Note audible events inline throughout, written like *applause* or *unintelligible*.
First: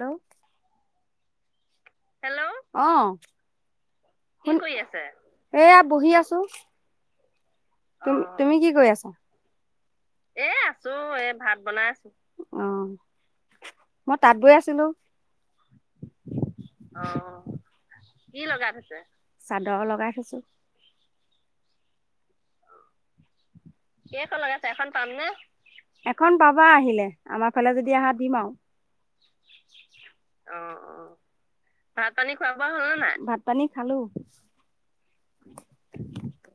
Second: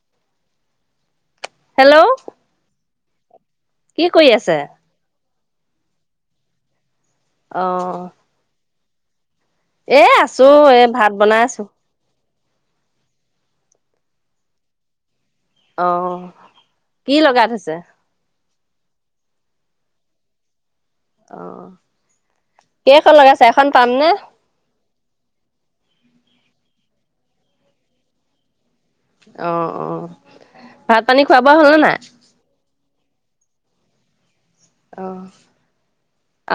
Hello hello hello অ, phone কৰি আছে, এয়া বহি আছো। অ। তুম তুমি কি কৰি আছা? এ আছো এ ভাত বনাই আছো। মাছ অ মই তাত বৈ আছিলো। অ কি লগাই থৈছে? কি লগাই থৈছে? চাদৰ লগাই থৈছো। অ কেখন লগাইছ কেখন লগাই ছে? এখন পাম নে এখন পাবা আহিলে আমাৰ ফালে যদি আহা দিম আও। অ অ অ অ ভাত পানী খোৱা বোৱা হ'লনে নাই? ভাত পানী খোৱা বোৱা হ'ল নে নাই? ভাত পানী খালো। অ।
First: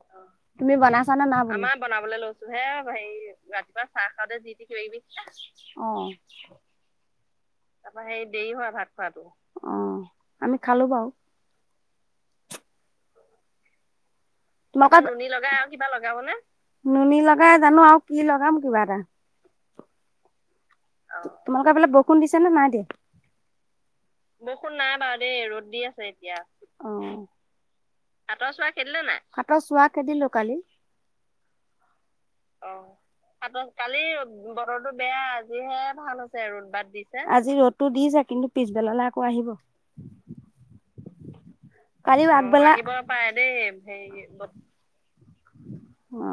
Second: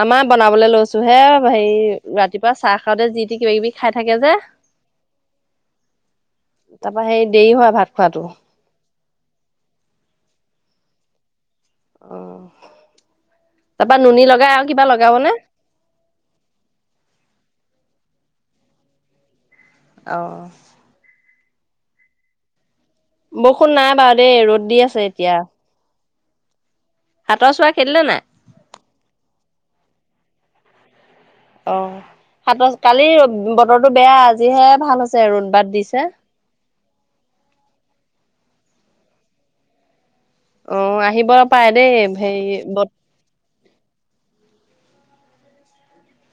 আমাৰ বনাবলৈ তুমি লৈছো বনাইছা হে নে নাই বনোৱা? হেৰি আমাৰ বনাবলৈ লৈছো ৰাতিপুৱা হে চাহ খাওঁতে হেৰি যি টি কিবা কিবি ৰাতিপুৱা খাই চাহ থাকে যে খাওঁতে যি টি কিবা কিবি অ। তা পা সেই দেৰি হয় ভাত তাৰপৰা সেই খোৱাটো। দেৰি হয় ভাত খোৱাটো। অ আমি খালো বাও। অ তাৰপা নুনী লগাই আও। তোমাক নুনী লগাই কিবা লগাব নে? নুনী লগাই জানো আৰু কি লগাম কিবা এটা। অ। অ তোমালোকৰ সেফালে বৰষুণ দিছে নে নাই দিয়া? বৰষুণ নাই বাৰু দেই ৰ'দ বৰষুণ দি নাই আছে বাৰু দেই এতিয়া। ৰদ দি আছে এ এতিয়া অ সাতৰ চোৱা খেদিলে নে নাই সাতৰ চোৱা খেদিলে নাই সাতৰ চোৱা খেদিলো কালি অ সাতৰ অ', কালি সাতৰ বতৰটো কালি বেয়া আজিহে বতৰটো ভাল বেয়া হৈছে ৰ'দ বাট আজিহে দিছে। ভাল হৈছে ৰ'দ বাদ দিছে আজি ৰ'দটো দিছে কিন্তু পিছবেলালৈ আকৌ আহিব অ আহিব পাৰে দেই কালি হেৰি আগবেলা আহিব বত পাৰে দেই হেৰি অ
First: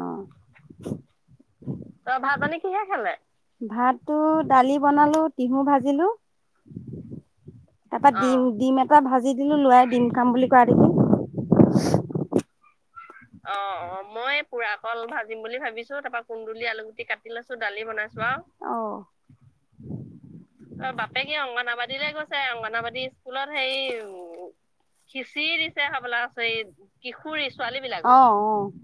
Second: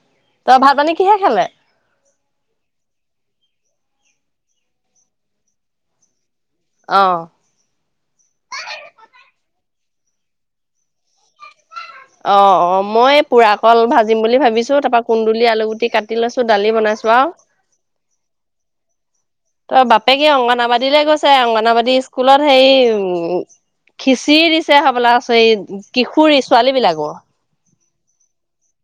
ভাত পানী কিহে খালে? ত ভাত পানী কিহে খালে ভাত টো দালি বনালো টিহু ভাজিলো। অ তাৰ পৰা ডিম ডিম এটা ভাজি দিলো লৰাই ডিম খাম বুলি কোৱা দেখি অ অ মই পোৰা কল অ', অ' ভাজিম মই বুলি পুৰা ভাবিছো কল তাৰপা ভাজিম কুন্দুলি বুলি আলুগুটি ভাবিছো কাটি তাৰপা লৈছো কুন্দুলি দালি আলুগুটি বনাইছো আও কাটি লৈছো দালি বনাইছোৱা আৰু, অ' তাই বাপেকে অংগনাবাদীলৈ গৈছে, বাপেকে অংগনাবাদী অংগনাবাদীলৈ গৈছে স্কুলত হেৰি উ অংগনাবাদী স্কুলত হেই খিচিৰি দি আছে হ'বলা আছে খিচিৰি দিছে হবলা কিশোৰী এই ছোৱালী বিলাকৰ। কিশোৰী ছোৱালী বিলাকৰ? অ' অ'।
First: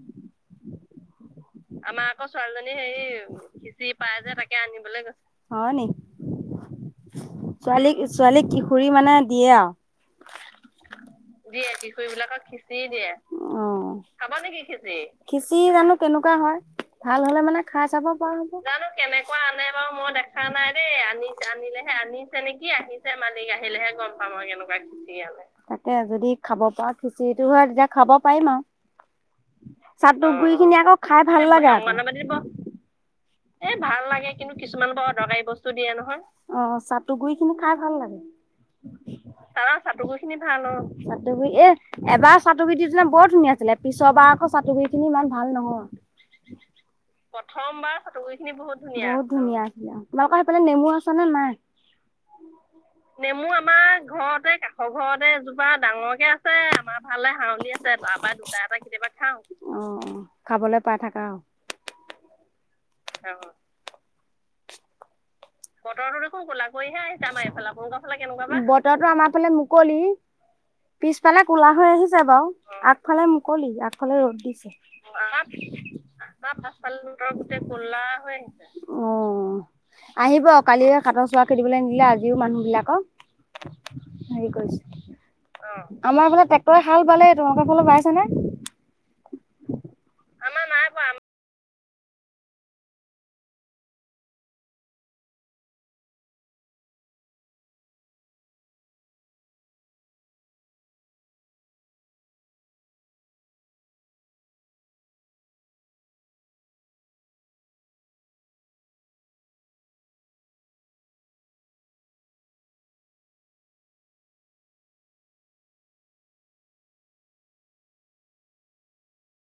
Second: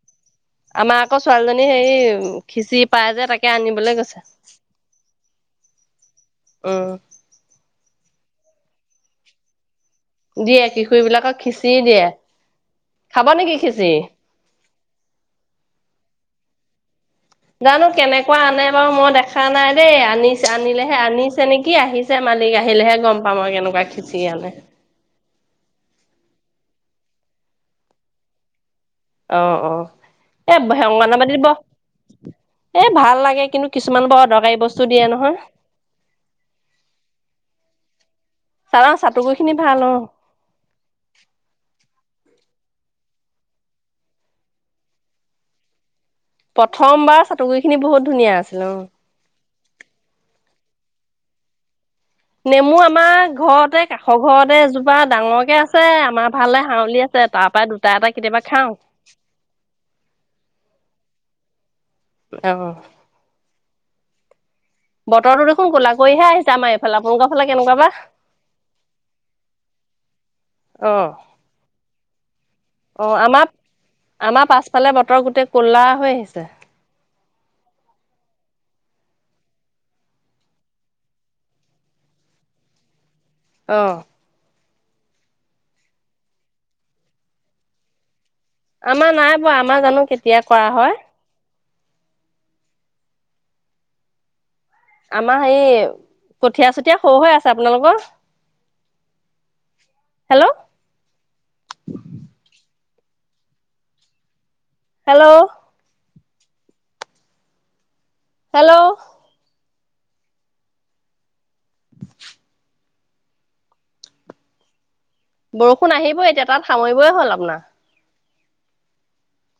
আমাৰ আকৌ ছোৱালীজনী হেৰি আকৌ ছোৱালীজনী খিঁচিৰি হেৰি পাই যে তাকে খিচিৰি আনিবলৈ পাই গৈছে। যে তাকে আনিবলৈ গৈছে? হয় নি? অ'। ছোৱালীক ছোৱালীক কিশোৰী মানে দিয়ে আৰু। দিয়ে কিশোৰীবিলাকক দিয়ে কিশোৰী বিলাকক খিঁচিৰি দিয়ে। নেকি উম। খিচিৰি? খাব নেকি খিচিৰি? খিচিৰি জানো কেনেকুৱা হয়। ভাল হ'লে মানে জানো খাই চাব পৰা কেনেকুৱা হ'ব। আনে জানো বাৰু মই কেনেকুৱা দেখা আনে নাই বাৰু দেই মই দেখা আনিছে নাই দেই। আনিলেহে আনিছে আনিছো নেকি আনিলেহে আহিছে আনিছে মালিক নেকি আহিলেহে আহিছে গম পাম মালিক আৰু কেনেকুৱা আহিলেহে গ'ম খিচিৰি পাম আৰু আনে কেনেকুৱা খিচিৰি আনে? তে যদি খাব পৰা খিচিৰি হয় তেতিয়া খাব পাৰিম অ অ আৰু। চাটুৰ এ গুৰি খিনি আকৌ খাই ভাল লাগে? এই ভাল লাগে। কিন্তু এই ভাল কিছুমান বৰ লাগে কিন্তু অদৰকাৰী বস্তু কিছুমান দিয়ে বৰ নহয় অদৰকাৰী বস্তু দিয়ে নহয়। অ' চাটু গুৰি খিনি খাই ভাল লাগে? চা চাটু গুৰি খিনি তাৰ ভাল অ'। চাটুগুৰি খিনি ভাল অ', চাটু গুৰি এ এবাৰ চাটুুগুৰি দিছিলে বৰ ধুনীয়া আছিলে, পিছৰ বাৰ আকৌ চাটুগুৰি খিনি ইমান ভাল নহয়। প্ৰথমবাৰ চাটুগুৰি খিনি প্ৰথমবাৰ বহুত চাটুগুৰি ধুনীয়া খিনি বহুত আছিলে অ'। বহুত ধুনীয়া আছিলে, তোমালোকৰ সেইফালে নেমু আছে নে নাই? নেমু আমাৰ নেমু ঘৰতে আমাৰ কাষৰ ঘৰতে কাষৰ এজোপা ঘৰতে ডাঙৰকে এজোপা আছে আমাৰ ডাঙৰকে ফালে আছে। হাউলি আমাৰ ভাল আছে ফালে তাৰ পৰাই হাউলি দুটা আছে, এটা তাৰ পৰা কেতিয়াবা দুটা খাওঁ এটা কেতিয়াবা খাওঁ, অ' অ' খাবলৈ পাই থাকা আৰু। অ'। অ'। বতৰটো দে বতৰটো দেখোন ক'লাকৰাহে আহিছে আমাৰ এইফালে, কেনেকুৱা বা আপোনালোকৰ ফালে কেনেকুৱা বা? বতৰতো আমাৰ ফালে মুকলি। অ পিছফালে ক'লা হৈ আহিছে বাৰু অ আগফালে আমাৰ মুকলি। আগফালে ৰ'দ আমাৰ দিছে। পাছফালে বতৰ গোটেই ক'লা হৈ আহিছে। পাছফালে তহতৰ গোটেই ক'লা হৈ আহিছে? অ'। আহিব কালিয়ে সাতৰ চুৱা খেদিবলৈ নিদিলে, আজিও মানুহ বিলাকক অ'। হেৰি কৰিছে, আমাৰ ফালে ট্ৰেক্টৰে হা'ল বালেই তোমোকৰ ফালত বাইছে নে? আমাৰ নাই বোৱা, আমাৰ জানো কেতিয়া আমাৰ কৰা নাই হয়? বোৱা আমাৰ হেৰি কঠীয়া চঠীয়া সৰু হৈ আছে, আপোনালোকৰ? হেল্ল'? হেল্ল'? হেল্ল'? *unintelligible* বৰষুণ আহিবই এতিয়া তাঁত সামৰিবই হ'ল আপোনাৰ।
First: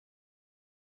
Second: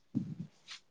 *unintelligible*